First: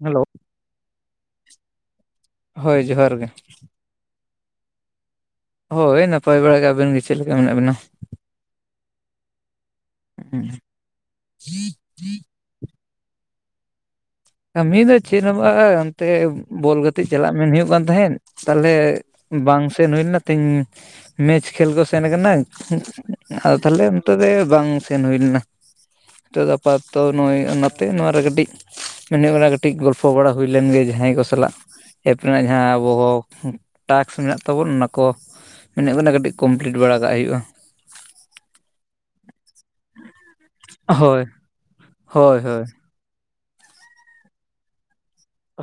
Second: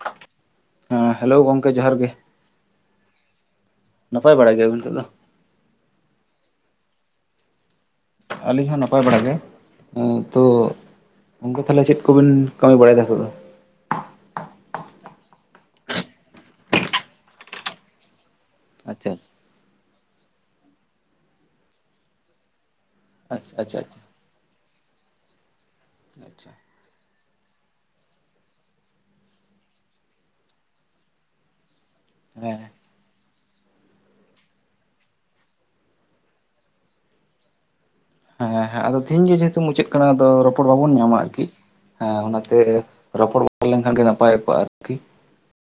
Hello ᱦᱮᱸ hello ᱜᱚᱝᱠᱮ ᱡᱚᱦᱟᱨ ᱜᱮ ᱦᱳᱭ ᱡᱚᱦᱟᱨ ᱜᱮ᱾ ᱱᱟᱯᱟᱭ ᱵᱟᱲᱟ ᱜᱮᱭᱟᱵᱤᱱ ᱱᱤᱛᱚᱜ ᱫᱚ᱾ ᱦᱚᱭ ᱱᱟᱯᱟᱭ ᱵᱟᱲᱟ ᱜᱮ ᱟᱵᱤᱱ ᱜᱮ ᱪᱮᱜ ᱞᱮᱠᱟ ᱢᱮᱱᱟᱜ ᱵᱮᱱᱟ᱾ ᱟᱹᱞᱤᱧ ᱦᱚᱸ ᱱᱟᱯᱟᱭ ᱵᱟᱲᱟ ᱜᱮ ᱛᱚ ᱚᱱᱠᱟ ᱛᱟᱦᱚᱞᱮ ᱪᱮᱫ ᱠᱚᱵᱤᱱ ᱠᱟᱹᱢᱤ ᱵᱟᱲᱟᱭ ᱫᱟ ᱤᱛᱚᱜ ᱫᱚ ᱠᱟᱹᱢᱤ ᱫᱚ ᱪᱮᱫ ᱦᱚᱸ ᱵᱟᱝᱼ ᱚᱱᱛᱮ ᱵᱚᱞ ᱜᱟᱛᱤᱜ ᱪᱟᱞᱟᱜ ᱢᱮᱱ ᱦᱩᱭᱩᱜ ᱠᱟᱱ ᱛᱟᱦᱮᱸᱫ᱾ ᱛᱟᱦᱚᱞᱮ ᱟᱪᱪᱷᱟ ᱵᱟᱝ ᱥᱮᱱ ᱦᱩᱭ ᱞᱮᱱᱟ ᱛᱮᱦᱮᱧ ᱢᱮᱪ ᱠᱷᱮᱞ ᱠᱚ ᱥᱮᱱ ᱟᱠᱟᱱᱟ᱾ ᱟᱫᱚ ᱟᱪᱪᱷᱟ ᱟᱪᱪᱷᱟ ᱛᱟᱦᱚᱞᱮ ᱟᱪᱪᱷᱟ ᱱᱤᱛᱚᱜ ᱫᱚ ᱼᱮ ᱵᱟᱝ ᱥᱮᱱ ᱦᱩᱭ ᱞᱮᱱᱟ᱾ ᱱᱤᱛᱚᱜ ᱟᱪᱪᱷᱟ ᱫᱚ ᱟᱯᱟᱛᱚ ᱱᱚᱜᱼᱚᱭ ᱚᱱᱟᱛᱮ ᱱᱚᱣᱟ ᱨᱮ ᱠᱟᱹᱴᱤᱡ ᱧᱤᱫᱟᱹ ᱵᱮᱲᱟ ᱠᱟᱹᱴᱤᱡ ᱜᱚᱞᱯᱷᱚ ᱵᱟᱲᱟ ᱦᱩᱭ ᱞᱮᱱ ᱜᱮ ᱡᱟᱦᱟᱸᱭ ᱠᱚ ᱥᱟᱞᱟᱜ ᱮᱯ ᱨᱮᱱᱟᱜ ᱦᱮᱸ ᱡᱟᱦᱟᱸ ᱟᱵᱚ ᱠᱚ ᱴᱟᱥᱠ ᱢᱮᱱᱟᱜ ᱛᱟᱵᱚᱱ ᱚᱱᱟ ᱠᱚ ᱢᱮᱱ ᱦᱩᱭᱩᱜ ᱠᱟᱱᱟ ᱠᱟᱹᱴᱤᱡ ᱠᱚᱢᱯᱞᱤᱴ ᱵᱟᱲᱟ ᱠᱟᱜ ᱦᱩᱭᱩᱜᱼᱟ᱾ ᱦᱮᱸ ᱦᱮᱸ ᱟᱫᱚ ᱛᱤᱦᱤᱧ ᱜᱤ ᱡᱮᱦᱩᱛᱩ ᱢᱩᱪᱟᱹᱫ ᱠᱟᱱᱟ ᱟᱫᱚ ᱨᱚᱯᱚᱲ ᱵᱟᱵᱚᱱ ᱧᱟᱢᱟ ᱦᱳᱭ ᱟᱨᱠᱤ᱾ ᱦᱮᱸ ᱦᱳᱭ ᱚᱱᱟᱛᱮ ᱦᱳᱭ ᱨᱚᱯᱚᱲ ᱜᱚᱫᱽ ᱞᱮᱱᱠᱷᱟᱱ ᱜᱮ ᱱᱟᱯᱟᱭ ᱠᱚᱜᱼᱟ ᱟᱨᱠᱤ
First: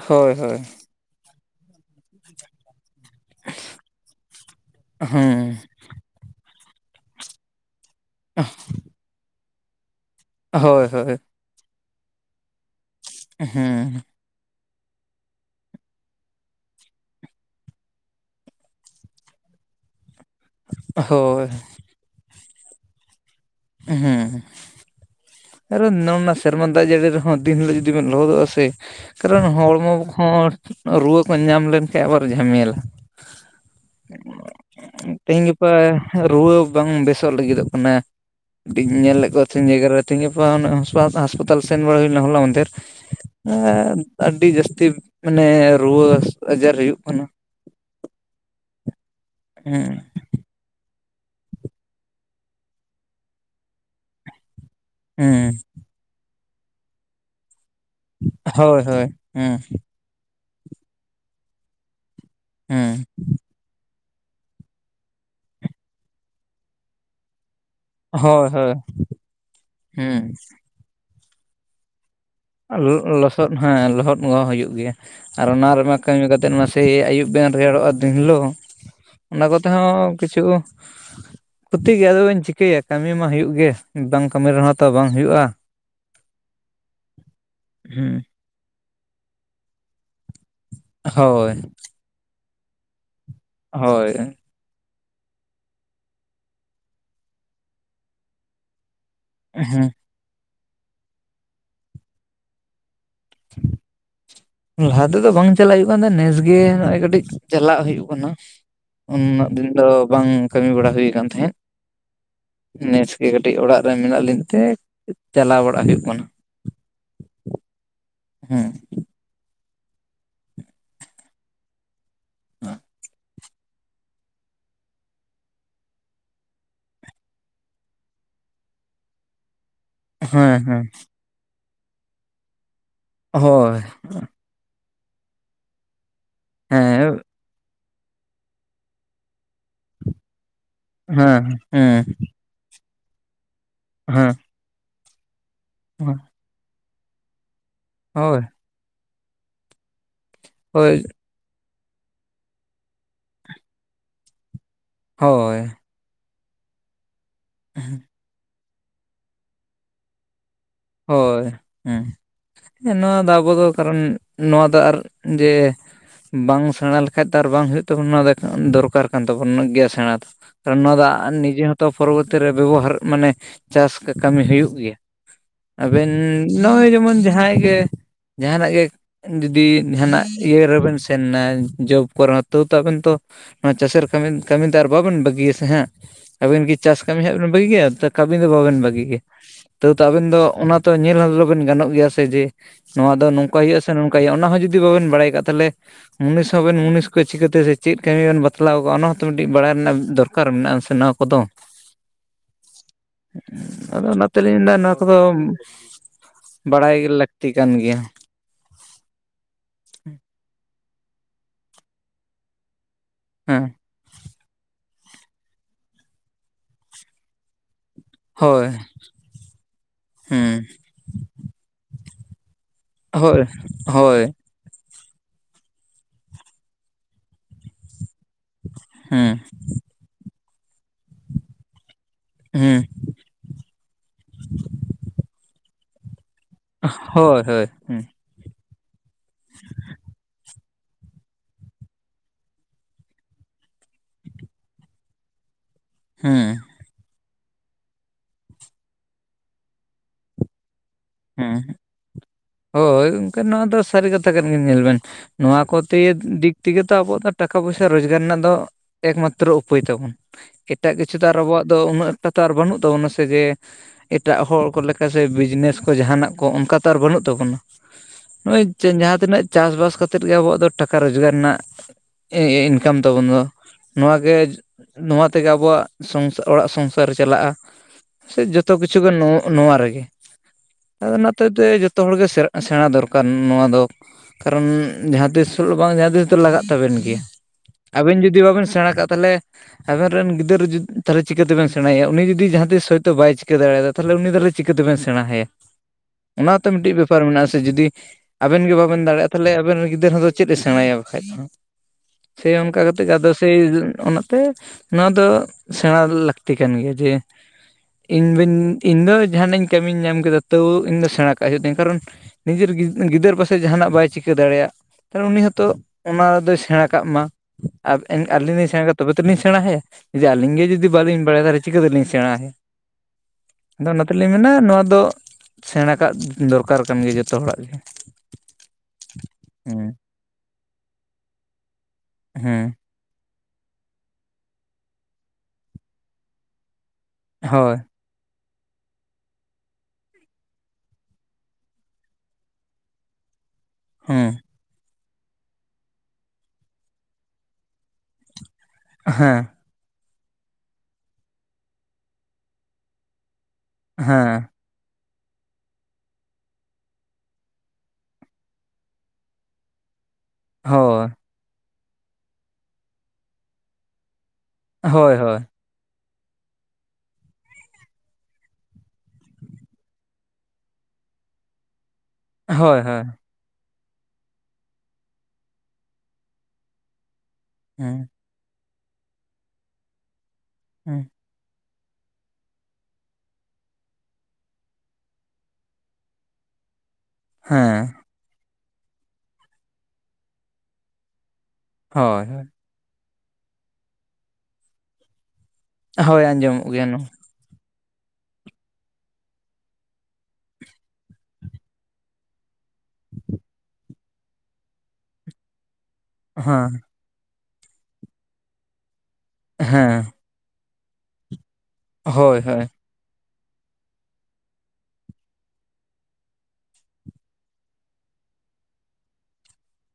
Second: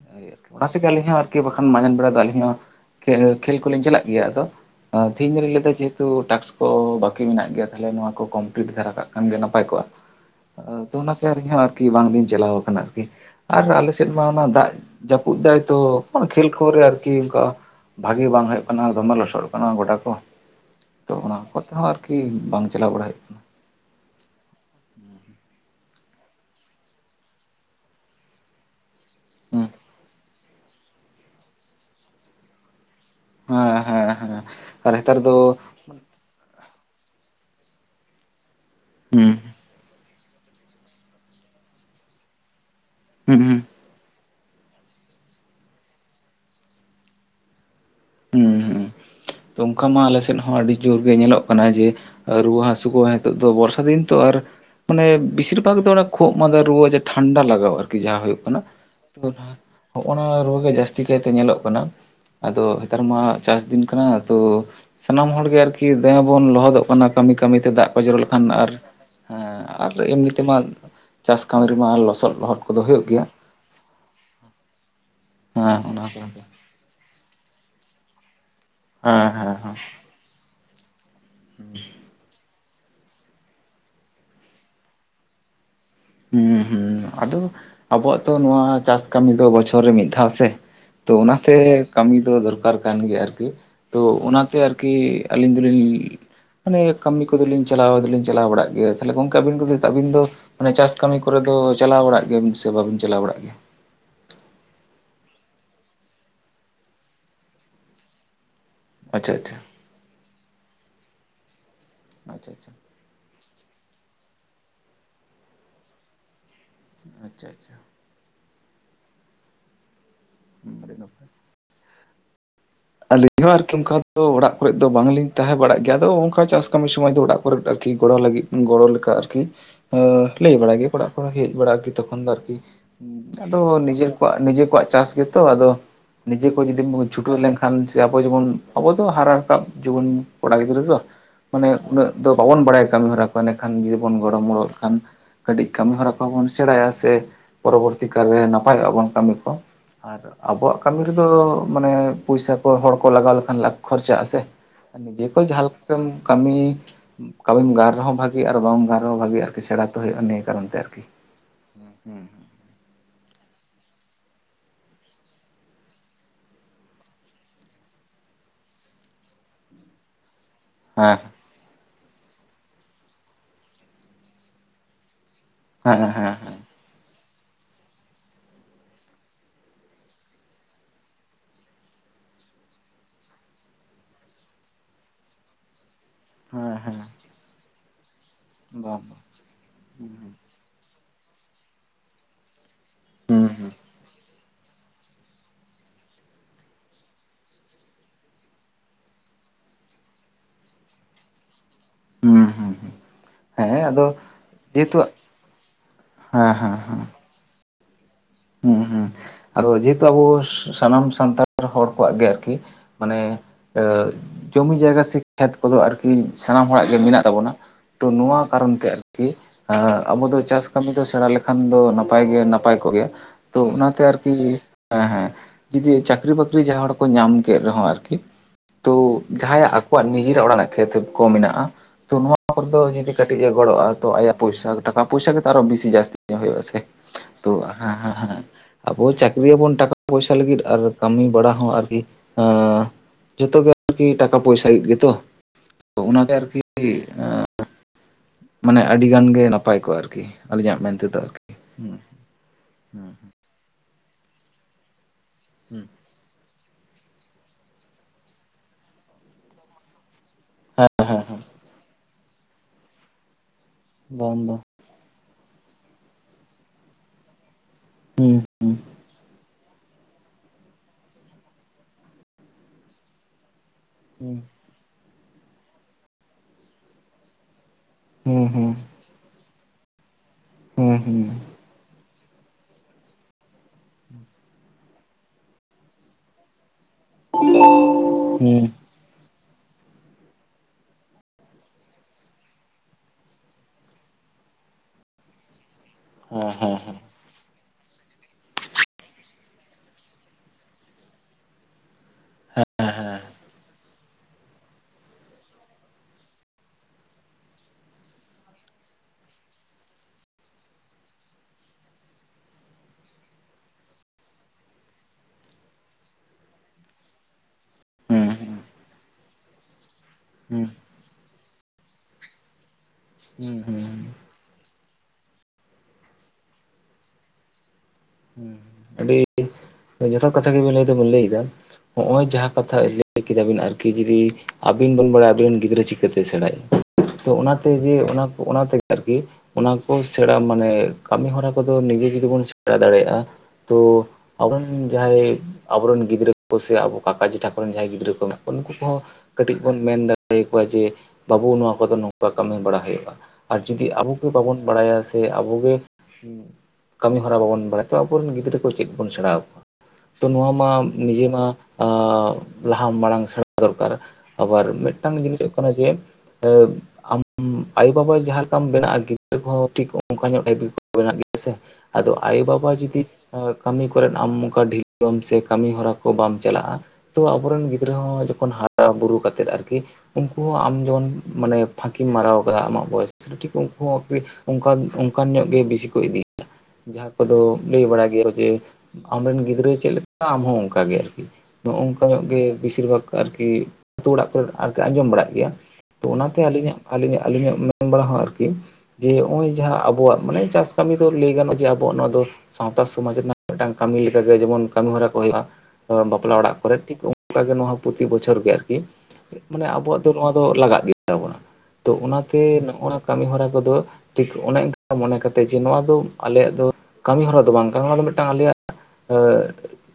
ᱦᱳᱭ ᱦᱳᱭ ᱚᱱᱟᱛᱮ ᱟᱹᱞᱤᱧ ᱟᱨᱠᱤ ᱵᱟᱠᱷᱟᱱ ᱢᱟᱡᱟᱱ ᱵᱮᱲᱟ ᱫᱚ ᱟᱹᱞᱤᱧ ᱦᱚᱸ ᱠᱷᱮᱞ ᱠᱷᱮᱞ ᱠᱚᱞᱤᱧ ᱪᱟᱞᱟᱜ ᱜᱮᱭᱟ ᱟᱫᱚ ᱛᱤᱦᱤᱧ ᱦᱩᱸ ᱫᱷᱟᱹᱨᱤᱜ ᱦᱤᱞᱚᱜ ᱫᱚ ᱡᱮᱦᱩᱛᱩ ᱴᱟᱠᱥ ᱠᱚ ᱵᱟᱠᱤ ᱢᱮᱱᱟᱜ ᱜᱮᱭᱟ ᱛᱟᱦᱚᱞᱮ ᱱᱚᱣᱟ ᱠᱚ ᱠᱚᱢᱯᱞᱤᱴ ᱫᱟᱨᱟ ᱠᱟᱜ ᱠᱷᱟᱱ ᱜᱮ ᱱᱟᱯᱟᱭ ᱠᱚᱜᱼᱟ ᱦᱳᱭ ᱟᱫᱚ ᱚᱱᱟ ᱦᱳᱭ ᱛᱮ ᱤᱧ ᱦᱚᱸ ᱟᱨᱠᱤ ᱵᱟᱝ ᱞᱤᱧ ᱪᱟᱞᱟᱣ ᱟᱠᱟᱱᱟ ᱟᱨᱠᱤ ᱟᱨ ᱟᱞᱮ ᱦᱮᱸ ᱥᱮᱫ ᱚᱱᱟ ᱚᱱᱟ ᱫᱟᱜ ᱡᱟᱹᱯᱩᱫ ᱫᱟᱭᱛᱚ ᱠᱷᱮᱞ ᱠᱚᱨᱮ ᱟᱨᱠᱤ ᱚᱱᱠᱟ ᱵᱷᱟᱜᱤ ᱵᱟᱝ ᱦᱩᱭᱩᱜ ᱠᱟᱱᱟ ᱫᱚᱢᱮ ᱞᱚᱥᱚᱫ ᱟᱠᱟᱱᱟ ᱜᱚᱰᱟ ᱠᱚ᱾ ᱛᱚ ᱚᱱᱟ ᱦᱳᱭ ᱠᱚᱛᱮᱦᱚᱸ ᱟᱨᱠᱤ ᱵᱟᱝ ᱪᱟᱞᱟᱣ ᱵᱟᱲᱟᱭ ᱦᱩᱭᱩᱜ ᱠᱟᱱᱟ [inaudible] ᱟᱨᱚ [inaudible] ᱥᱮᱨᱢᱟ ᱫᱟᱜ ᱡᱟᱹᱲᱤ ᱨᱮᱦᱚᱸ ᱫᱤᱱ ᱦᱤᱞᱳᱜ ᱡᱩᱫᱤ ᱵᱮᱱ ᱞᱚᱦᱚᱫᱚᱜᱼᱟ ᱥᱮ᱾ ᱠᱟᱨᱚᱱ ᱦᱚᱲᱢᱚ ᱦᱚᱸ ᱨᱩᱣᱟᱹ ᱠᱚ ᱧᱟᱢ ᱞᱮᱱᱠᱷᱟᱱ ᱟᱵᱟᱨ ᱡᱷᱟᱢᱮᱞᱟ᱾ ᱦᱮᱸ ᱦᱮᱸ ᱦᱮᱸ ᱦᱮᱸ ᱟᱨ ᱱᱮᱛᱟᱨ [unintelligible] ᱫᱚ ᱛᱮᱦᱮᱧ ᱜᱟᱯᱟ᱾ ᱨᱩᱣᱟᱹ ᱵᱟᱝ ᱵᱮᱥᱚᱜ ᱞᱟᱹᱜᱤᱫᱚᱜ ᱠᱟᱱᱟ᱾ [inaudible] ᱧᱮᱞ ᱦᱩᱸ ᱞᱮᱫ ᱠᱚᱣᱟ [inaudible] ᱧᱮᱞ ᱞᱮᱜ ᱠᱚᱣᱟ ᱛᱤᱦᱤᱧ ᱜᱟᱯᱟ ᱦᱟᱥᱯᱟᱛᱟᱞ ᱥᱮᱱ ᱵᱟᱲᱟ ᱦᱩᱭ ᱞᱮᱱᱟ ᱦᱚᱞᱟ ᱢᱟᱫᱷᱮᱨ᱾ ᱦᱩᱸ ᱦᱩᱸ [inaudible] ᱟᱹᱰᱤ ᱡᱟᱹᱥᱛᱤ ᱢᱟᱱᱮ ᱨᱩᱣᱟᱹ ᱟᱡᱟᱨ ᱦᱩᱭᱩᱜ ᱠᱟᱱᱟ᱾ [inaudible] [inaudible] ᱛᱚ ᱚᱱᱠᱟ ᱦᱮᱸ ᱢᱟ ᱟᱞᱮᱥᱮᱫ ᱦᱚᱸ ᱟᱹᱰᱤ ᱡᱳᱨ ᱜᱮ ᱧᱮᱞᱚᱜ ᱚᱱᱟ ᱡᱮ ᱨᱩᱣᱟᱹᱦᱟᱥᱳ ᱠᱚ ᱱᱤᱛᱚᱜ ᱫᱚ ᱵᱚᱨᱥᱟ ᱫᱤᱱ ᱛᱚ ᱟᱨ ᱢᱟᱱᱮ ᱦᱮᱸ ᱵᱮᱥᱤᱨ ᱵᱷᱟᱜ ᱫᱚ ᱚᱱᱟ᱾ ᱠᱷᱩᱜ ᱢᱟᱸᱫᱟ ᱨᱩᱣᱟᱹ ᱡᱮ ᱴᱷᱟᱱᱰᱟ ᱞᱟᱜᱟᱣ ᱟᱨᱠᱤ ᱡᱟᱦᱟᱸ ᱦᱩᱭᱩᱜ ᱠᱟᱱᱟ ᱦᱳᱭ ᱦᱳᱭ ᱛᱚ ᱦᱮᱸ ᱚᱱᱟ [inaudible] ᱨᱩᱣᱟᱹ ᱜᱮ ᱡᱟᱹᱥᱛᱤ ᱠᱟᱭᱛᱮ ᱧᱮᱞᱚᱜ ᱠᱟᱱᱟ ᱟᱫᱚ ᱦᱮᱸ ᱱᱮᱛᱟᱨ ᱪᱟᱥ ᱫᱤᱱ ᱠᱟᱱᱟ ᱛᱚ ᱥᱟᱱᱟᱢ ᱦᱚᱲ ᱜᱮ ᱟᱨᱠᱤ ᱫᱚᱢᱮ ᱵᱚᱱ ᱞᱚᱦᱚᱫᱚᱜ ᱠᱟᱱᱟ ᱠᱟᱹᱢᱤ ᱠᱟᱹᱢᱤᱛᱮ ᱫᱟᱜ ᱠᱚ ᱡᱚᱨᱚ ᱦᱳᱭ ᱞᱮᱠᱷᱟᱱ ᱟᱨ ᱦᱳᱭ [inaudible] ᱟᱨ ᱦᱮᱸ ᱮᱢᱱᱤ ᱛᱮᱢᱟ ᱪᱟᱥ ᱠᱟᱹᱢᱤ ᱨᱮᱢᱟ ᱟᱨ ᱞᱚᱥᱚᱫ ᱞᱚᱦᱚᱫ ᱠᱚᱫᱚ ᱦᱩᱭᱩᱜ ᱜᱮᱭᱟ ᱞᱚᱥᱚᱫ ᱦᱮᱸ ᱞᱚᱦᱚᱫ ᱢᱟ ᱦᱩᱭᱩᱜ ᱜᱮᱭᱟ ᱟᱨ ᱚᱱᱟ ᱦᱮᱸ ᱨᱮᱢᱟ ᱠᱟᱹᱢᱤ ᱠᱚᱜᱮ ᱠᱟᱛᱮᱫ ᱱᱚᱣᱟ ᱛᱮ ᱟᱹᱭᱩᱵ ᱵᱮᱱ ᱨᱮᱭᱟᱲᱚᱜᱼᱟ ᱫᱤᱱ ᱦᱤᱞᱳᱜ ᱦᱮᱸ ᱚᱱᱟ ᱦᱮᱸ ᱠᱚᱛᱮ ᱦᱮᱸ ᱦᱚᱸ ᱠᱤᱪᱷᱩ [inaudible] ᱜᱮ ᱟᱫᱚ ᱵᱤᱱ ᱪᱤᱠᱟᱹᱭᱟ ᱠᱟᱹᱢᱤ ᱢᱟ ᱦᱩᱭᱩᱜ ᱜᱮ ᱵᱟᱝ ᱠᱟᱹᱢᱤ ᱨᱮᱦᱚᱸ ᱛᱚ ᱵᱟᱝ ᱦᱩᱭᱩᱜᱼᱟ᱾ ᱦᱩᱸ ᱦᱩᱸ ᱟᱫᱚ ᱦᱩᱸ ᱟᱵᱚᱣᱟᱜ ᱛᱚ ᱱᱚᱣᱟ ᱪᱟᱥ ᱠᱟᱹᱢᱤ ᱫᱚ ᱵᱚᱪᱷᱚᱨ ᱨᱮ ᱢᱤᱫ ᱫᱷᱟᱣ ᱥᱮ ᱛᱚ ᱦᱳᱭ ᱚᱱᱟᱛᱮ ᱠᱟᱹᱢᱤ ᱫᱚ ᱫᱚᱨᱠᱟᱨ ᱠᱟᱱ ᱜᱮᱭᱟ ᱟᱨᱠᱤ ᱛᱚ ᱦᱳᱭ ᱚᱱᱟᱛᱮ ᱟᱨᱠᱤ ᱟᱹᱞᱤᱧ ᱫᱚᱞᱤᱧ ᱢᱟᱱᱮ ᱠᱟᱹᱢᱤ ᱠᱚᱫᱚᱞᱤᱧ ᱪᱟᱞᱟᱣ ᱫᱚᱞᱤᱧ ᱪᱟᱞᱟᱣ ᱵᱟᱲᱟᱜ ᱜᱮᱭᱟ ᱛᱟᱦᱚᱞᱮ ᱛᱚ ᱟᱹᱵᱤᱱ ᱦᱮᱸ [unintelligible] ᱟᱵᱤᱱ ᱫᱚ ᱢᱟᱱᱮ ᱪᱟᱥ ᱠᱟᱹᱢᱤ ᱠᱚᱨᱮ ᱫᱚ ᱪᱟᱞᱟᱣ ᱵᱟᱲᱟᱜ ᱜᱮᱭᱟᱵᱤᱱ ᱥᱮ ᱵᱟᱵᱤᱱ ᱪᱟᱞᱟᱣ ᱵᱟᱲᱟᱜ ᱜᱮᱭᱟ᱾ ᱞᱟᱦᱟ ᱛᱮᱫᱚ ᱵᱟᱝ ᱪᱟᱞᱟᱜ ᱦᱩᱭᱩᱜ ᱠᱟᱱ ᱛᱟᱦᱮᱸ ᱱᱮᱥ ᱜᱮ ᱱᱚᱜᱚᱭ ᱠᱟᱹᱴᱤᱡ ᱪᱟᱞᱟᱜ ᱦᱩᱭᱩᱜ ᱠᱟᱱᱟ᱾ ᱟᱪᱪᱷᱟ ᱩᱱᱟᱹᱜ ᱟᱪᱪᱷᱟ ᱫᱤᱱ ᱫᱚ ᱵᱟᱝ ᱠᱟᱹᱢᱤ ᱵᱟᱲᱟ ᱦᱩᱭ ᱠᱟᱱ ᱛᱟᱦᱮᱸᱫ ᱟᱪᱪᱷᱟ ᱟᱪᱪᱷᱟ ᱱᱮᱥ ᱦᱟᱯᱮ ᱠᱟᱹᱴᱤᱡ ᱚᱲᱟᱜ ᱨᱮ ᱢᱮᱱᱟᱜ ᱞᱤᱧ ᱛᱮ ᱪᱟᱞᱟᱣ ᱵᱟᱲᱟᱜ ᱦᱩᱭᱩᱜ ᱠᱟᱱᱟ᱾ ᱟᱪᱪᱷᱟ, ᱟᱪᱪᱷᱟ᱾ ᱦᱩᱸ᱾ ᱦᱩᱸ ᱟᱹᱰᱤ ᱱᱟᱯᱟᱭ᱾ ᱟᱹᱞᱤᱧ ᱦᱚᱸ ᱟᱨᱠᱤ ᱚᱱᱠᱟ ᱫᱚ ᱚᱲᱟᱜ ᱠᱚᱨᱮᱫ ᱫᱚ ᱵᱟᱝ ᱞᱤᱧ ᱛᱟᱦᱮᱸ ᱵᱟᱲᱟᱜ ᱜᱮᱭᱟ᱾ᱟᱫᱚ ᱚᱱᱠᱟ ᱪᱟᱥ ᱠᱟᱹᱢᱤ ᱥᱚᱢᱚᱭ ᱫᱚ ᱚᱲᱟᱜ ᱠᱚᱨᱮ ᱟᱨᱠᱤ ᱜᱚᱲᱚ ᱞᱟᱹᱜᱤᱫ ᱜᱚᱲᱚ ᱞᱮᱠᱟ ᱟᱨᱠᱤ ᱦᱮᱸ ᱞᱟᱹᱭ ᱵᱟᱲᱟ ᱦᱮᱸ ᱜᱮ ᱚᱲᱟᱜ ᱠᱚ ᱦᱮᱡ ᱵᱟᱲᱟ ᱜᱮ ᱛᱚᱠᱷᱚᱱ ᱫᱚ ᱟᱨᱠᱤ᱾ ᱟᱫᱚ ᱦᱳᱭ ᱱᱤᱡᱮᱨ ᱠᱚ ᱱᱤᱡᱮ ᱠᱚᱣᱟᱜ ᱪᱟᱥ ᱜᱮᱛᱚ ᱟᱫᱚ ᱱᱤᱡᱮ ᱠᱚ ᱡᱩᱫᱤᱢ ᱦᱮᱸ ᱪᱷᱩᱴᱟᱹᱣ ᱞᱮᱱ ᱠᱷᱟᱱ ᱡᱮ ᱟᱵᱚ ᱡᱮᱢᱚᱱ ᱟᱵᱚ ᱫᱚ ᱦᱟᱨᱟ ᱨᱟᱠᱟᱵ ᱡᱩᱣᱟᱹᱱ ᱠᱚᱲᱟ ᱜᱤᱫᱽᱨᱟᱹ ᱫᱚ ᱦᱮᱸ ᱢᱟᱱᱮ ᱦᱮᱸ ᱩᱱᱟᱹᱜ ᱫᱚ ᱵᱟᱵᱚᱱ ᱵᱟᱲᱟᱭᱟ ᱠᱟᱹᱢᱤ ᱦᱚᱨᱟ ᱠᱚ ᱮᱸᱰᱮᱠᱷᱟᱱ ᱡᱩᱫᱤ ᱵᱚᱱ ᱜᱚᱲᱚ ᱦᱮᱸ ᱢᱚᱲᱚᱜ ᱠᱷᱟᱱ ᱠᱟᱹᱴᱤᱡ ᱠᱟᱹᱢᱤ ᱦᱚᱨᱟ ᱠᱚ ᱦᱚᱸ ᱵᱚᱱ ᱥᱮᱲᱟᱭᱟ ᱥᱮ ᱯᱚᱨᱚᱵᱚᱨᱛᱤ ᱠᱟᱞ ᱦᱳᱭ ᱨᱮ ᱱᱟᱯᱟᱭᱚᱜ-ᱟ ᱵᱚᱱ ᱠᱟᱹᱢᱤ ᱠᱚ᱾ ᱟᱵᱚᱣᱟᱜ ᱠᱟᱹᱢᱤ ᱦᱳᱭ ᱨᱮᱫᱚ ᱢᱟᱱᱮ ᱯᱚᱭᱥᱟ ᱠᱚ ᱦᱚᱲ ᱠᱚ ᱞᱟᱜᱟᱣ ᱞᱮᱠᱷᱟᱱ ᱞᱟᱠ ᱠᱷᱚᱨᱪᱟᱜ-ᱟ ᱥᱮ᱾ ᱱᱤᱡᱮ ᱠᱚ ᱡᱟᱦᱟ ᱦᱳᱭ ᱞᱮᱠᱟᱢ ᱠᱟᱹᱢᱤ, ᱠᱟᱹᱢᱤᱢ ᱜᱟᱱ ᱨᱮᱦᱚᱸ ᱵᱷᱟᱜᱤ ᱟᱨ ᱵᱟᱢ ᱜᱟᱱ ᱵᱷᱟᱜᱤ ᱟᱨᱠᱤ ᱥᱮᱰᱟ ᱛᱚ ᱦᱳᱭᱳᱜ-ᱟ ᱱᱤᱭᱟᱹ ᱠᱟᱨᱚᱱ ᱛᱮ ᱟᱨᱠᱤ᱾ ᱦᱳᱭ ᱦᱮᱸ ᱫᱚ ᱟᱵᱚ ᱫᱚ ᱠᱟᱨᱚᱱ ᱱᱚᱣᱟ ᱫᱚ ᱟᱨ ᱡᱮ ᱵᱟᱝ ᱥᱮᱲᱟ ᱞᱮᱠᱷᱟᱡ ᱛᱟᱨ ᱵᱟᱝ ᱦᱩᱭᱩᱜ ᱛᱟᱵᱚᱱᱟ ᱫᱚ ᱫᱚᱨᱠᱟᱨ ᱠᱟᱱ ᱛᱟᱵᱚᱱᱟ ᱜᱮᱭᱟ ᱥᱮᱲᱟ ᱫᱚ᱾ ᱱᱚᱣᱟ ᱦᱮᱸ ᱫᱚ ᱱᱤᱡᱮ ᱦᱚᱸ ᱛᱚ ᱯᱚᱨᱚᱵᱚᱨᱛᱤ ᱨᱮ ᱵᱮᱵᱚᱦᱟᱨ ᱢᱟᱱᱮ ᱪᱟᱥ ᱠᱟᱹᱢᱤ ᱦᱩᱭᱩᱜ ᱜᱮᱭᱟ᱾ ᱦᱮᱸ ᱦᱮᱸ ᱟᱵᱮᱱ ᱦᱮᱸ ᱦᱮᱸ ᱱᱚᱸᱜ-ᱚᱭ ᱡᱮᱢᱚᱱ ᱡᱟᱦᱟᱭ ᱜᱮ ᱡᱟᱦᱟᱱᱟᱜ ᱜᱮ᱾ ᱡᱩᱫᱤ ᱡᱟᱦᱱᱟᱜ ᱤᱭᱟᱹ ᱨᱮᱵᱮᱱ ᱥᱮᱱ ᱱᱟ ᱡᱚᱵ ᱠᱚᱨᱮ ᱦᱚᱸ ᱛᱟ. ᱣ ᱛᱚ ᱟᱵᱮᱱ ᱛᱚ ᱱᱚᱣᱟ ᱪᱟᱥᱮᱨ ᱠᱟᱹᱢᱤ ᱠᱟᱹᱢᱤ ᱫᱚ ᱟᱨ ᱵᱟᱵᱮᱱ ᱵᱟᱹᱜᱤᱭᱟ ᱥᱮ ᱦᱟᱸᱜ᱾ ᱟᱵᱤᱱ ᱠᱤ ᱦᱮᱸ ᱦᱮᱸ ᱪᱟᱥ ᱠᱟᱹᱢᱤ ᱦᱟᱸᱜ ᱵᱤᱱ ᱵᱟᱹᱜᱤ ᱜᱮᱭᱟ᱾ ᱠᱟᱹᱢᱤ ᱫᱚ ᱵᱟᱵᱤᱱ ᱵᱟᱝ ᱵᱟᱹᱜᱤ ᱜᱮᱭᱟ ᱵᱟᱝ ᱛᱟ. ᱣ ᱛᱚ ᱟᱵᱮᱱ ᱫᱚ᱾ ᱚᱱᱟ ᱛᱚ ᱧᱮᱞ ᱦᱚᱸ ᱵᱟᱵᱮᱱ ᱜᱟᱱᱚᱜ ᱜᱮᱭᱟ ᱥᱮ ᱡᱮ ᱱᱚᱣᱟ ᱫᱚ ᱦᱩᱸ ᱱᱚᱝᱠᱟ ᱦᱩᱸ ᱦᱩᱭᱩᱜ-ᱟ᱾ ᱱᱚᱝᱠᱟᱭ ᱦᱩᱭᱩᱜ-ᱟ ᱚᱱᱟ ᱦᱚᱸ ᱡᱩᱫᱤ ᱵᱟᱵᱮᱱ ᱵᱟᱲᱟᱭ ᱠᱟᱜ-ᱟ ᱛᱟᱞᱦᱮ᱾ ᱢᱩᱱᱤᱥ ᱦᱚᱸ ᱟᱵᱮᱱ ᱢᱩᱱᱤᱥ ᱠᱚ ᱪᱤᱠᱟᱹ ᱛᱮ ᱥᱮ ᱪᱮᱫ ᱠᱟᱹᱢᱤ ᱵᱮᱱ ᱵᱟᱛᱞᱟᱣ ᱠᱚᱜ-ᱟ ᱚᱱᱟ ᱦᱚᱸ ᱛᱚ ᱢᱤᱫᱴᱤᱡ ᱵᱟᱲᱟᱭ ᱨᱮᱱᱟᱜ ᱫᱚᱨ ᱠᱟᱨ ᱢᱮᱱᱟᱜ-ᱟ ᱥᱮ ᱱᱚᱣᱟ ᱠᱚᱫᱚ᱾ ᱦᱩᱸ ᱦᱩᱸ ᱟᱫᱚ ᱚᱱᱟ ᱛᱮᱞᱤᱧ ᱢᱮᱱᱫᱟ ᱱᱚᱣᱟ ᱡᱮᱦᱮᱛᱩ ᱠᱚᱫᱚ ᱦᱮᱸ ᱵᱟᱲᱟᱭ ᱜᱮ ᱞᱟᱹᱠᱛᱤ ᱠᱟᱱ ᱜᱮᱭᱟ ᱾ ᱦᱮᱸ, ᱦᱮᱸ ᱟᱫᱚ ᱡᱮᱦᱮᱛᱩ ᱟᱵᱚ ᱥᱟᱱᱟᱢ ᱥᱟᱱᱛᱟᱲ ᱦᱚᱲ ᱠᱚᱣᱟᱜ ᱜᱮ ᱟᱨᱠᱤ ᱢᱟᱱᱮ ᱦᱮᱸ ᱡᱚᱢᱤ ᱡᱟᱭᱜᱟ ᱥᱮ ᱠᱷᱮᱛ ᱠᱚᱫᱚ ᱟᱨᱠᱤ ᱥᱟᱱᱟᱢ ᱦᱚᱲᱟᱜ ᱜᱮ ᱢᱮᱱᱟᱜ ᱛᱟᱵᱚᱱᱟ᱾ ᱛᱚ ᱱᱚᱣᱟ ᱦᱳᱭ ᱠᱟᱨᱚᱱ ᱛᱮ ᱟᱨᱠᱤ ᱟᱵᱚ ᱫᱚ ᱪᱟᱥ ᱦᱩᱸ ᱠᱟᱹᱢᱤ ᱫᱚ ᱥᱮᱲᱟ ᱞᱮᱠᱷᱟᱱ ᱫᱚ ᱱᱟᱯᱟᱭ ᱜᱮ ᱱᱟᱯ ᱯᱟᱭ ᱠᱚᱜ ᱜᱮᱭᱟ᱾ ᱦᱳᱭ ᱛᱚ ᱚᱱᱟ ᱛᱮ ᱦᱳᱭ ᱟᱨᱠᱤ ᱦᱮᱸ, ᱦᱮᱸ ᱡᱩᱫᱤ ᱪᱟᱹᱠᱨᱤ ᱵᱟᱹᱠᱨᱤ ᱡᱟᱦᱟᱭ ᱦᱚᱲ ᱠᱚ ᱧᱟᱢ ᱠᱮᱫ ᱨᱮᱦᱚᱸ ᱟᱨᱠᱤ᱾ ᱛᱚ ᱦᱩᱸ ᱡᱟᱦᱟᱭ ᱟᱜ ᱟᱠᱚᱣᱟᱜ ᱱᱤᱡᱮᱨᱟᱜ ᱚᱲᱟᱜ ᱨᱮᱱᱟᱜ ᱠᱷᱮᱛ ᱠᱚ ᱢᱮᱱᱟᱜ-ᱟ᱾ ᱛᱚ ᱱᱚᱣᱟ ᱠᱚᱨᱮ ᱫᱚ ᱦᱩᱸ ᱡᱩᱫᱤ ᱠᱟᱹᱴᱤᱡ ᱮ ᱜᱚᱲᱚᱜ-ᱟ ᱛᱚ ᱟᱭᱟᱜ ᱯᱚᱭᱥᱟᱹ ᱴᱟᱠᱟ ᱯᱚᱭᱥᱟᱹ ᱜᱮ ᱛᱚ ᱟᱨᱚ ᱵᱤᱥᱤ ᱡᱟᱹᱥᱛᱤ ᱧᱚᱜ ᱦᱳᱭᱳᱜ-ᱟ ᱥᱮ ᱦᱳᱭ ᱛᱚ ᱦᱳᱭ ᱦᱮᱸ ᱦᱩᱸ ᱦᱮᱸ᱾ ᱦᱮᱸ ᱟᱵᱚ ᱪᱟᱹᱠᱨᱤᱭᱟ ᱵᱚᱱ ᱴᱟᱠᱟ ᱯᱚᱭᱥᱟ ᱞᱟᱹᱜᱤᱫ ᱟᱨ ᱠᱟᱹᱢᱤ ᱵᱟᱲᱟ ᱦᱚᱸ ᱟᱨᱠᱤ ᱡᱚᱛᱚ ᱜᱮ ᱟᱨᱠᱤ ᱴᱟᱠᱟ ᱯᱚᱭᱥᱟᱭ ᱞᱟᱜᱤᱡ ᱜᱮᱛᱚ ᱚᱱᱟ ᱜᱮ ᱦᱩᱸ ᱟᱨᱠᱤ ᱢᱟᱱᱮ ᱟᱹᱰᱤ ᱜᱟᱱ ᱜᱮ ᱱᱟᱯᱟᱭ ᱠᱚᱜ-ᱟ ᱟᱨᱠᱤ ᱟᱹᱞᱤᱧᱟᱜ ᱢᱮᱱ ᱛᱮᱫᱚ᱾ ᱦᱮᱸ ᱟᱨᱠᱤ ᱦᱩᱸ ᱦᱳᱭ ᱦᱩᱸ ᱜᱚᱝᱠᱮ ᱱᱚᱣᱟ ᱫᱚ ᱥᱟᱹᱨᱤ ᱠᱟᱛᱷᱟ ᱠᱟᱱ ᱜᱮ ᱧᱮᱞ ᱵᱮᱱ ᱱᱚᱣᱟ ᱠᱚ ᱦᱩᱸ ᱛᱮ ᱫᱤᱠ ᱫᱤᱭᱮ ᱛᱮᱜᱮ ᱛᱚ ᱟᱵᱚ ᱫᱚ ᱴᱟᱠᱟ ᱯᱚᱭᱥᱟᱹ ᱨᱚᱡᱽᱠᱟᱨ ᱨᱮᱱᱟᱜ ᱫᱚ ᱮᱠᱢᱟᱛᱨᱚ ᱩᱯᱟᱹᱭ ᱛᱟᱵᱚᱱ᱾ ᱮᱴᱟᱜ ᱠᱤᱪᱷᱩ ᱫᱚ ᱟᱨ ᱟᱵᱚᱣᱟᱜ ᱫᱚ ᱩᱱᱟᱹᱜ ᱮᱠᱴᱟ ᱛᱚ ᱵᱟᱹᱱᱩᱜ ᱛᱟᱵᱚᱱᱟ ᱥᱮ ᱡᱮ ᱮᱴᱟᱜ ᱵᱟᱝ ᱵᱟᱝ ᱦᱚᱲ ᱠᱚ ᱞᱮᱠᱟ ᱥᱮ ᱵᱤᱡᱽᱱᱮᱥ ᱠᱚ ᱡᱟᱦᱟ ᱱᱟᱜ ᱠᱚ ᱚᱱᱠᱟ ᱛᱚ ᱟᱨ ᱵᱟᱹᱱᱩᱜ ᱛᱟᱵᱚᱱᱟ᱾ ᱦᱩᱸ᱾ ᱱᱚᱸᱜ-ᱚᱭ ᱡᱟᱦᱟ ᱛᱤᱱᱟᱹᱜ ᱪᱟᱥ ᱵᱟᱥ ᱠᱟᱛᱮᱜ ᱜᱮ ᱟᱵᱚᱣᱟᱜ ᱫᱚ ᱴᱟᱠᱟ ᱨᱳᱡᱽᱠᱟᱨ ᱨᱮᱱᱟᱜ ᱤᱱᱠᱟᱢ ᱛᱟᱵᱚᱱ ᱫᱚ᱾ ᱱᱚᱣᱟ ᱜᱮ ᱦᱩᱸ ᱱᱚᱣᱟ ᱛᱮᱜᱮ ᱟᱵᱚᱣᱟᱜ ᱥᱚᱝ ᱚᱲᱟᱜ ᱥᱚᱝᱥᱟᱨ ᱪᱟᱞᱟᱜ-ᱟ᱾ ᱥᱮ ᱦᱩᱸ ᱡᱚᱛᱚ ᱦᱩᱸ ᱠᱤᱪᱷᱩ ᱜᱮ ᱱᱚ ᱱᱚᱣᱟ ᱨᱮᱜᱮ᱾ ᱦᱩᱸ ᱦᱩᱸ ᱟᱫᱚ ᱚᱱᱟ ᱦᱩᱸ ᱦᱚᱛᱮᱛᱮ ᱡᱚᱛᱚ ᱦᱚᱲᱜᱮ ᱥᱮᱬᱟ ᱫᱚᱨᱠᱟᱨ ᱱᱚᱣᱟ ᱫᱚ ᱠᱟᱨᱚᱱ ᱡᱟᱦᱟᱸ ᱛᱤᱥ ᱦᱤᱞᱚᱜ ᱵᱟᱝ ᱡᱟᱦᱟᱸ ᱛᱤᱥ ᱫᱚ ᱞᱟᱜᱟᱜ ᱛᱟᱵᱮᱱ ᱜᱮᱭᱟ- ᱟᱵᱤᱱ ᱡᱩᱫᱤ ᱦᱮᱸ ᱵᱟᱵᱤᱱ ᱦᱮᱸ ᱥᱮᱬᱟ ᱠᱟᱜᱼᱟ ᱛᱟᱦᱚᱞᱮ ᱟᱵᱮᱱ ᱨᱮᱱ ᱜᱤᱫᱟᱹᱨ ᱡᱚ ᱛᱚᱦᱞᱮ ᱪᱤᱠᱟᱹᱛᱮᱵᱮᱱ ᱥᱮᱬᱟᱭᱟᱭᱟ ᱩᱱᱤ ᱡᱩᱫᱤ ᱡᱟᱦᱟᱸ ᱛᱤᱥ ᱦᱚᱭᱛᱚ ᱵᱟᱭ ᱪᱤᱠᱟᱹ ᱫᱟᱲᱮᱭᱟᱫᱟ᱾ ᱛᱟᱦᱚᱞᱮ ᱩᱱᱤ ᱛᱚᱦᱞᱮ ᱪᱤᱠᱟᱹᱛᱮᱵᱮᱱ ᱥᱮᱬᱟ ᱟᱭᱟ? ᱦᱩᱸ ᱚᱱᱟᱛᱮ ᱢᱤᱫᱴᱤᱡ ᱵᱮᱯᱟᱨ ᱵᱮᱯᱟᱨ ᱢᱮᱱᱟᱜᱼᱟ ᱥᱮ, ᱡᱩᱫᱤ ᱟᱵᱮᱱ ᱜᱮ ᱵᱟᱵᱮᱱ ᱫᱟᱲᱮᱭᱟᱜ ᱛᱟᱦᱚᱞᱮ ᱟᱵᱮᱱ ᱨᱮᱱ ᱜᱤᱫᱟᱹᱨ ᱦᱚᱸᱫᱚ ᱪᱮᱫ ᱮ ᱥᱮᱬᱟᱭᱟ ᱵᱟᱠᱷᱟᱡ ᱫᱚ- ᱥᱮ ᱚᱱᱠᱟ ᱠᱟᱛᱮ ᱜᱮᱫᱚ ᱥᱮᱭ ᱚᱱᱟ ᱛᱮ ᱫᱚ ᱱᱚᱶᱟ ᱫᱚ ᱥᱮᱬᱟ ᱠᱟᱱ ᱜᱮᱭᱟ ᱡᱮ ᱤᱧᱫᱚ ᱤᱧᱫᱚ ᱡᱟᱦᱟᱱᱟᱜ ᱤᱧ ᱠᱟᱹᱢᱤᱧ ᱧᱟᱢ ᱠᱮᱫᱟ ᱛᱟᱹᱣ ᱤᱧ ᱫᱚ ᱥᱮᱬᱟ ᱠᱟᱜ ᱦᱩᱭᱩᱜ ᱛᱤᱧᱟᱹ ᱠᱟᱨᱚᱱ ᱱᱤᱡᱮᱨ ᱜᱤᱫᱟᱹᱨ ᱯᱟᱥᱮᱡ ᱡᱟᱦᱟᱱᱟᱜ ᱵᱟᱭ ᱪᱤᱠᱟᱹ ᱫᱟᱲᱮᱭᱟᱜ᱾ ᱛᱟᱦᱚᱞᱮ ᱩᱱᱤ ᱦᱚᱛᱚ ᱚᱱᱟ ᱫᱚᱭ ᱥᱮᱬᱟ ᱠᱟᱜ ᱢᱟ᱾ ᱟᱨ ᱟᱹᱞᱤᱧ ᱞᱤᱧ ᱥᱮᱬᱟ ᱠᱟᱫᱟ ᱛᱚᱵᱮ ᱛᱞᱤᱧ ᱥᱮᱬᱟ ᱟᱭᱟ᱾ ᱡᱩᱫᱤ ᱟᱹᱞᱤᱧ ᱜᱮ ᱡᱩᱫᱤ ᱵᱟᱹᱞᱤᱧ ᱵᱟᱲᱟᱭᱟ ᱛᱟᱦᱚᱞᱮ ᱪᱤᱠᱟᱹ ᱛᱮᱞᱤᱧ ᱥᱮᱬᱟᱭ? ᱦᱩᱸ ᱦᱩᱸ ᱦᱩᱸ ᱟᱫᱚ ᱚᱱᱟᱛᱮᱞᱤᱧ ᱢᱟᱱᱮ ᱱᱚᱣᱟ ᱫᱚ ᱥᱮᱬᱟ ᱠᱟᱜ ᱫᱚᱨᱠᱟᱨ ᱠᱟᱱ ᱜᱮᱭᱟ ᱡᱚᱛᱚ ᱦᱚᱲᱟᱜ ᱜᱮ- ᱦᱩᱸ ᱟᱹᱰᱤ ᱦᱩᱸ ᱡᱚᱛᱷᱟᱛ ᱠᱟᱛᱷᱟ ᱜᱮᱵᱤᱱ ᱞᱟᱹᱭ ᱫᱚᱵᱚᱱ ᱞᱟᱹᱭᱫᱟ ᱱᱚᱜᱼᱚᱭ ᱡᱟᱦᱟᱸ ᱠᱟᱛᱷᱟ ᱦᱩᱸ ᱞᱟᱹᱭ ᱞᱟᱹᱭ ᱠᱮᱫᱟᱵᱤᱱ ᱟᱨᱠᱤ ᱡᱩᱫᱤ ᱟᱹᱵᱤᱱ ᱵᱚᱱ ᱵᱟᱲᱟᱭᱟ ᱟᱵᱤᱱ ᱨᱮᱱ ᱜᱤᱫᱽᱨᱟᱹ ᱪᱤᱠᱟᱹᱛᱮ ᱥᱮᱬᱟᱭᱟ᱾ ᱛᱚ ᱚᱱᱟᱛᱮ ᱦᱳᱭ ᱡᱮ ᱚᱱᱟ ᱚᱱᱟ ᱛᱮᱜᱮ ᱟᱨᱠᱤ ᱚᱱᱟ ᱠᱚ ᱥᱮᱬᱟ ᱢᱟᱱᱮ ᱠᱟᱹᱢᱤ ᱦᱚᱨᱟ ᱠᱚᱫᱚ ᱱᱤᱡᱮ ᱡᱩᱫᱤ ᱵᱚᱱ ᱥᱮᱬᱟ ᱫᱟᱲᱮᱭᱟᱜᱼᱟ᱾ ᱛᱳ ᱦᱩᱸ ᱟᱵᱚᱨᱮᱱ ᱡᱟᱦᱟᱸᱭ ᱟᱵᱚᱨᱮᱱ ᱜᱤᱫᱽᱨᱟᱹ ᱠᱚ ᱥᱮ ᱟᱵᱚ ᱠᱟᱠᱟ ᱡᱮᱴᱷᱟ ᱠᱚᱨᱮᱱ ᱡᱟᱦᱟᱸᱭ ᱜᱤᱫᱽᱨᱟᱹ ᱠᱚ ᱢᱮᱱᱟᱜ ᱩᱱᱠᱩ ᱩᱱ ᱦᱮᱸ ᱠᱟᱹᱴᱤᱡ ᱵᱚᱱ ᱢᱮᱱ ᱫᱟᱲᱮᱭᱟᱠᱚᱣᱟ ᱡᱮ ᱵᱟᱹᱵᱩ ᱱᱚᱣᱟ ᱠᱚᱫᱚ ᱱᱚᱝᱠᱟ ᱠᱟᱹᱢᱤ ᱵᱟᱲᱟ ᱦᱩᱭᱩᱜᱼᱟ᱾ ᱟᱨ ᱡᱩᱫᱤ ᱟᱵᱚ ᱜᱮ ᱦᱮᱸ ᱵᱟᱵᱚᱱ ᱵᱟᱲᱟᱭᱟ ᱥᱮ ᱟᱵᱚᱜᱮ ᱠᱟᱹᱢᱤ ᱦᱚᱨᱟ ᱵᱟᱵᱚᱱ ᱵᱟᱲᱟᱭᱟ ᱛᱚ ᱟᱵᱚᱨᱮᱱ ᱜᱤᱫᱽᱨᱟᱹ ᱪᱮᱫ ᱵᱚᱱ ᱥᱮᱬᱟᱣᱟᱠᱚᱣᱟ᱾ ᱛᱚ ᱱᱚᱣᱟ ᱢᱟ ᱦᱳᱭ ᱱᱤᱡᱮ ᱢᱟ ᱟᱜ ᱞᱟᱦᱟ ᱢᱟᱲᱟᱝ ᱥᱮᱬᱟ ᱫᱚᱨᱠᱟᱨ᱾ ᱟᱵᱟᱨ ᱦᱳᱭ ᱢᱤᱫᱴᱟᱝ ᱡᱤᱱᱤᱥ ᱦᱳᱭ ᱦᱩᱭᱩᱜ ᱠᱟᱱᱟ ᱡᱮ [unintelligible] ᱟᱢ ᱟᱭᱳ ᱵᱟᱵᱟ ᱡᱟᱦᱟᱸ ᱞᱮᱠᱟᱢ ᱵᱮᱱᱟᱜᱼᱟ ᱜᱤᱫᱽᱨᱟᱹ ᱠᱚᱦᱚᱸ ᱴᱷᱤᱠ ᱚᱱᱠᱟ ᱧᱚᱜ ᱴᱟᱭᱤᱯ ᱜᱮᱠᱚ ᱵᱮᱱᱟᱜ ᱜᱮᱭᱟ ᱥᱮ- ᱟᱫᱚ ᱟᱭᱳᱵᱟᱵᱟ ᱦᱳᱭ ᱦᱳᱭ ᱡᱚᱫᱤ ᱠᱟᱹᱢᱤ ᱠᱚᱨᱮᱱ ᱟᱢ ᱚᱱᱠᱟ ᱰᱷᱮᱨᱚ ᱟᱢ ᱥᱮ ᱠᱟᱹᱢᱤ ᱦᱚᱨᱟ ᱠᱚ ᱵᱟᱢ ᱪᱟᱞᱟᱜᱼᱟ ᱛᱚ ᱟᱵᱚᱨᱮᱱ ᱜᱤᱫᱽᱨᱟᱹ ᱦᱩᱸ ᱦᱚᱸ ᱡᱚᱠᱷᱚᱱ ᱦᱟᱨᱟ ᱵᱩᱨᱩ ᱠᱟᱛᱮᱜ ᱟᱨᱠᱤ ᱩᱱᱠᱩ ᱦᱚᱸ ᱟᱢ ᱡᱮᱢᱚᱱ ᱦᱩᱸ ᱢᱟᱱᱮ ᱯᱷᱟᱸᱠᱤᱢ ᱢᱟᱨᱟᱣ ᱠᱟᱫᱟ ᱟᱢᱟᱜ ᱵᱚᱭᱮᱥ- ᱯᱷᱮᱥᱤᱞᱤᱴᱤ ᱩᱱᱠᱩ ᱦᱚᱸ ᱚᱱᱠᱟᱱ ᱧᱚᱜ ᱜᱮ ᱵᱤᱥᱤ ᱠᱚ ᱤᱫᱤᱭᱤᱭᱟ ᱠᱚᱫᱚ ᱞᱟᱹᱭ ᱦᱮᱸ ᱵᱟᱲᱟᱭ ᱜᱮᱭᱟ ᱡᱮ ᱟᱢᱨᱮᱱ ᱜᱤᱫᱽᱨᱟᱹ ᱪᱮᱫ ᱞᱮᱠᱟ ᱟᱢᱦᱚᱸ ᱚᱱᱠᱟᱜᱮ ᱟᱨᱠᱤ ᱱᱚᱝᱠᱟ ᱧᱚᱜ ᱦᱳᱭ ᱜᱮ ᱦᱳᱭ ᱵᱮᱥᱤᱨ ᱵᱷᱟᱜ ᱟᱨᱠᱤ ᱟᱹᱛᱩ ᱚᱲᱟᱜ ᱠᱚᱨᱮ ᱟᱨᱠ ᱟᱸᱡᱚᱢ ᱵᱟᱲᱟᱜ ᱜᱮᱭᱟ᱾ ᱛᱚ ᱦᱳᱭ ᱚᱱᱟᱛᱮ ᱟᱸᱡᱚᱢᱚᱜ ᱟᱹᱞᱤᱧᱟᱜ ᱜᱮᱭᱟ ᱱᱚᱣᱟ ᱟᱹᱞᱤᱧᱟᱜ ᱢᱮᱱ ᱵᱟᱲᱟ ᱦᱚᱸ ᱟᱨᱠᱤ ᱡᱮ ᱱᱚᱜᱼᱚᱭ ᱡᱟᱦᱟᱸ ᱟᱵᱚᱣᱟᱜ ᱢᱟᱱᱮ ᱪᱟᱥ ᱠᱟᱹᱢᱤ ᱫᱚ ᱞᱟᱹᱭ ᱜᱟᱱᱚᱜᱼᱟ ᱡᱮ ᱟᱵᱚᱣᱟᱜ ᱱᱚᱣᱟ ᱫᱚ ᱥᱟᱶ ᱥᱟᱱᱛᱟᱲ ᱥᱚᱢᱟᱡᱽ ᱨᱮᱱᱟᱜ ᱢᱤᱫᱴᱟᱝ ᱠᱟᱹᱢᱤ ᱞᱮᱠᱟᱜᱮ ᱡᱮᱢᱚᱱ ᱠᱟᱹᱢᱤ ᱦᱚᱨᱟ ᱠᱚ ᱦᱩᱭᱩᱜᱼᱟ ᱵᱟᱯᱞᱟ ᱚᱲᱟᱜ ᱦᱮᱸ ᱠᱚᱨᱮ ᱴᱷᱤᱠ ᱚᱱᱠᱟᱜᱮ ᱱᱚᱣᱟ ᱯᱨᱚᱛᱤ ᱵᱚᱪᱷᱚᱨ ᱜᱮ ᱟᱨᱠᱤ ᱢᱟᱱᱮ ᱟᱵᱚᱣᱟᱜ ᱦᱮᱸ ᱫᱚ ᱱᱚᱣᱟ ᱫᱚ ᱞᱟᱜᱟᱜ ᱜᱮᱛᱟᱵᱚᱱᱟ᱾ ᱛᱚ ᱦᱳᱭ ᱚᱱᱟᱛᱮ ᱦᱳᱭ ᱱᱚᱜᱟᱱ ᱠᱚ ᱠᱟᱹᱢᱤ ᱦᱚᱨᱟ ᱠᱚᱫᱚ ᱴᱷᱤᱠ ᱚᱱᱮ ᱠᱟ ᱢᱚᱱᱮ ᱠᱟᱛᱮ ᱡᱮ ᱱᱚᱣᱟ ᱫᱚ ᱟᱞᱮᱭᱟᱜ ᱫᱚ ᱠᱟᱹᱢᱤ ᱦᱚᱨᱟ ᱫᱚ ᱵᱟᱝ ᱚᱱᱟ ᱫᱚ ᱢᱤᱫᱴᱟᱝ ᱟᱞᱮᱭᱟᱜ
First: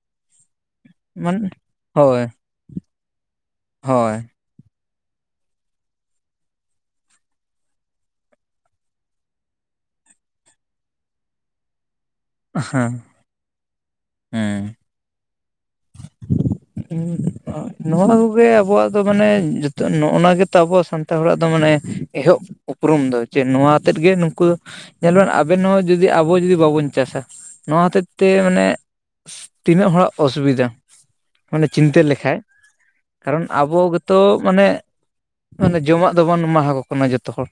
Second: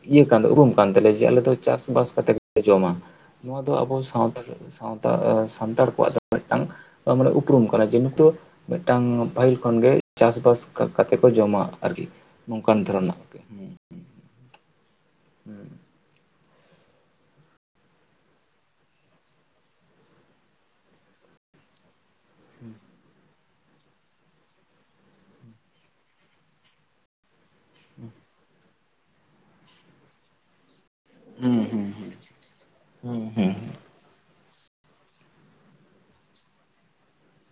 ᱤᱭᱟᱹ ᱠᱟᱱ ᱫᱚ ᱩᱨᱩᱢ ᱠᱟᱱ ᱛᱟᱞᱮᱭᱟ ᱡᱮ ᱟᱞᱮ ᱢᱟᱱᱮ ᱫᱚ ᱪᱟᱥᱵᱟᱥ ᱦᱳᱭ ᱠᱟᱛᱮ- ᱡᱚᱢᱟ ᱱᱚᱣᱟ ᱫᱚ ᱟᱵᱚ ᱦᱳᱭ ᱥᱟᱶ ᱥᱟᱶᱛᱟ ᱥᱟᱱᱛᱟᱲ ᱠᱚᱣᱟᱜ ᱫᱚ ᱢᱤᱫᱴᱟᱝ ᱢᱟᱱᱮ ᱩᱯᱨᱩᱢ ᱠᱟᱱᱟ ᱡᱮ ᱱᱤᱛᱚᱜ- ᱢᱤᱫᱴᱟᱝ ᱯᱟᱹᱦᱤᱞ ᱠᱷᱚᱱᱜᱮ ᱪᱟᱥᱵᱟᱥ ᱠᱟᱛᱮᱮᱫ ᱠᱚ ᱡᱚᱢᱟ ᱟᱨᱠᱤ ᱱᱚᱝᱠᱟᱱ ᱫᱷᱚᱨᱚᱱᱟᱜ᱾ ᱠᱟᱹᱦ [unintelligible] ᱦᱮᱸ, ᱦᱮᱸ [unintelligible] [inaudible] [inaudible] ᱧᱩᱸᱟᱸᱱᱚᱣᱟ ᱠᱚᱜᱮ ᱟᱵᱚᱣᱟᱜ ᱫᱚ, ᱢᱟᱱᱮ ᱡᱚᱛᱚ ᱱᱚᱜᱼᱚᱱᱟ, ᱜᱮᱛᱟᱵᱩ ᱥᱟᱱᱛᱟᱲ ᱦᱚᱲᱟᱜ ᱫᱚ, ᱢᱟᱱᱮ ᱮᱦᱚᱵ ᱩᱯᱩᱨᱩᱢ ᱫᱚᱭ᱾ ᱪᱮᱫ ᱱᱚᱣᱟ ᱟᱛᱮᱫ ᱜᱮ, ᱱᱩᱠᱩ ᱧᱮᱞᱵᱱ ᱟᱵᱮᱱ ᱱᱚᱣᱟ ᱡᱩᱫᱤ, ᱟᱵᱚ ᱡᱩᱫᱤ ᱵᱟᱵᱚᱱ ᱪᱟᱥᱟ᱾ ᱱᱚᱣᱟ ᱦᱚᱛᱮᱫ ᱛᱮ ᱢᱟᱱᱮ, ᱛᱤᱱᱟᱹᱜ ᱦᱚᱲᱟᱜ ᱚᱥᱩᱵᱤᱫᱷᱟ᱾ ᱦᱩᱸ ᱢᱟᱱᱮ ᱦᱩᱸ ᱪᱤᱱᱛᱟᱹ ᱞᱮᱠᱷᱟᱡ᱾ ᱦᱩᱸ ᱠᱟᱨᱚᱱ ᱦᱩᱸ ᱦᱩᱸ ᱟᱵᱚ ᱜᱮᱛᱚ, ᱢᱟᱱᱮ ᱢᱟᱱᱮ ᱡᱚᱢᱟᱜ ᱫᱚᱵᱚᱱ ᱮᱢᱟ ᱟᱠᱠᱚ ᱠᱟᱱᱟ, ᱡᱚᱛᱚ ᱦᱚᱲ᱾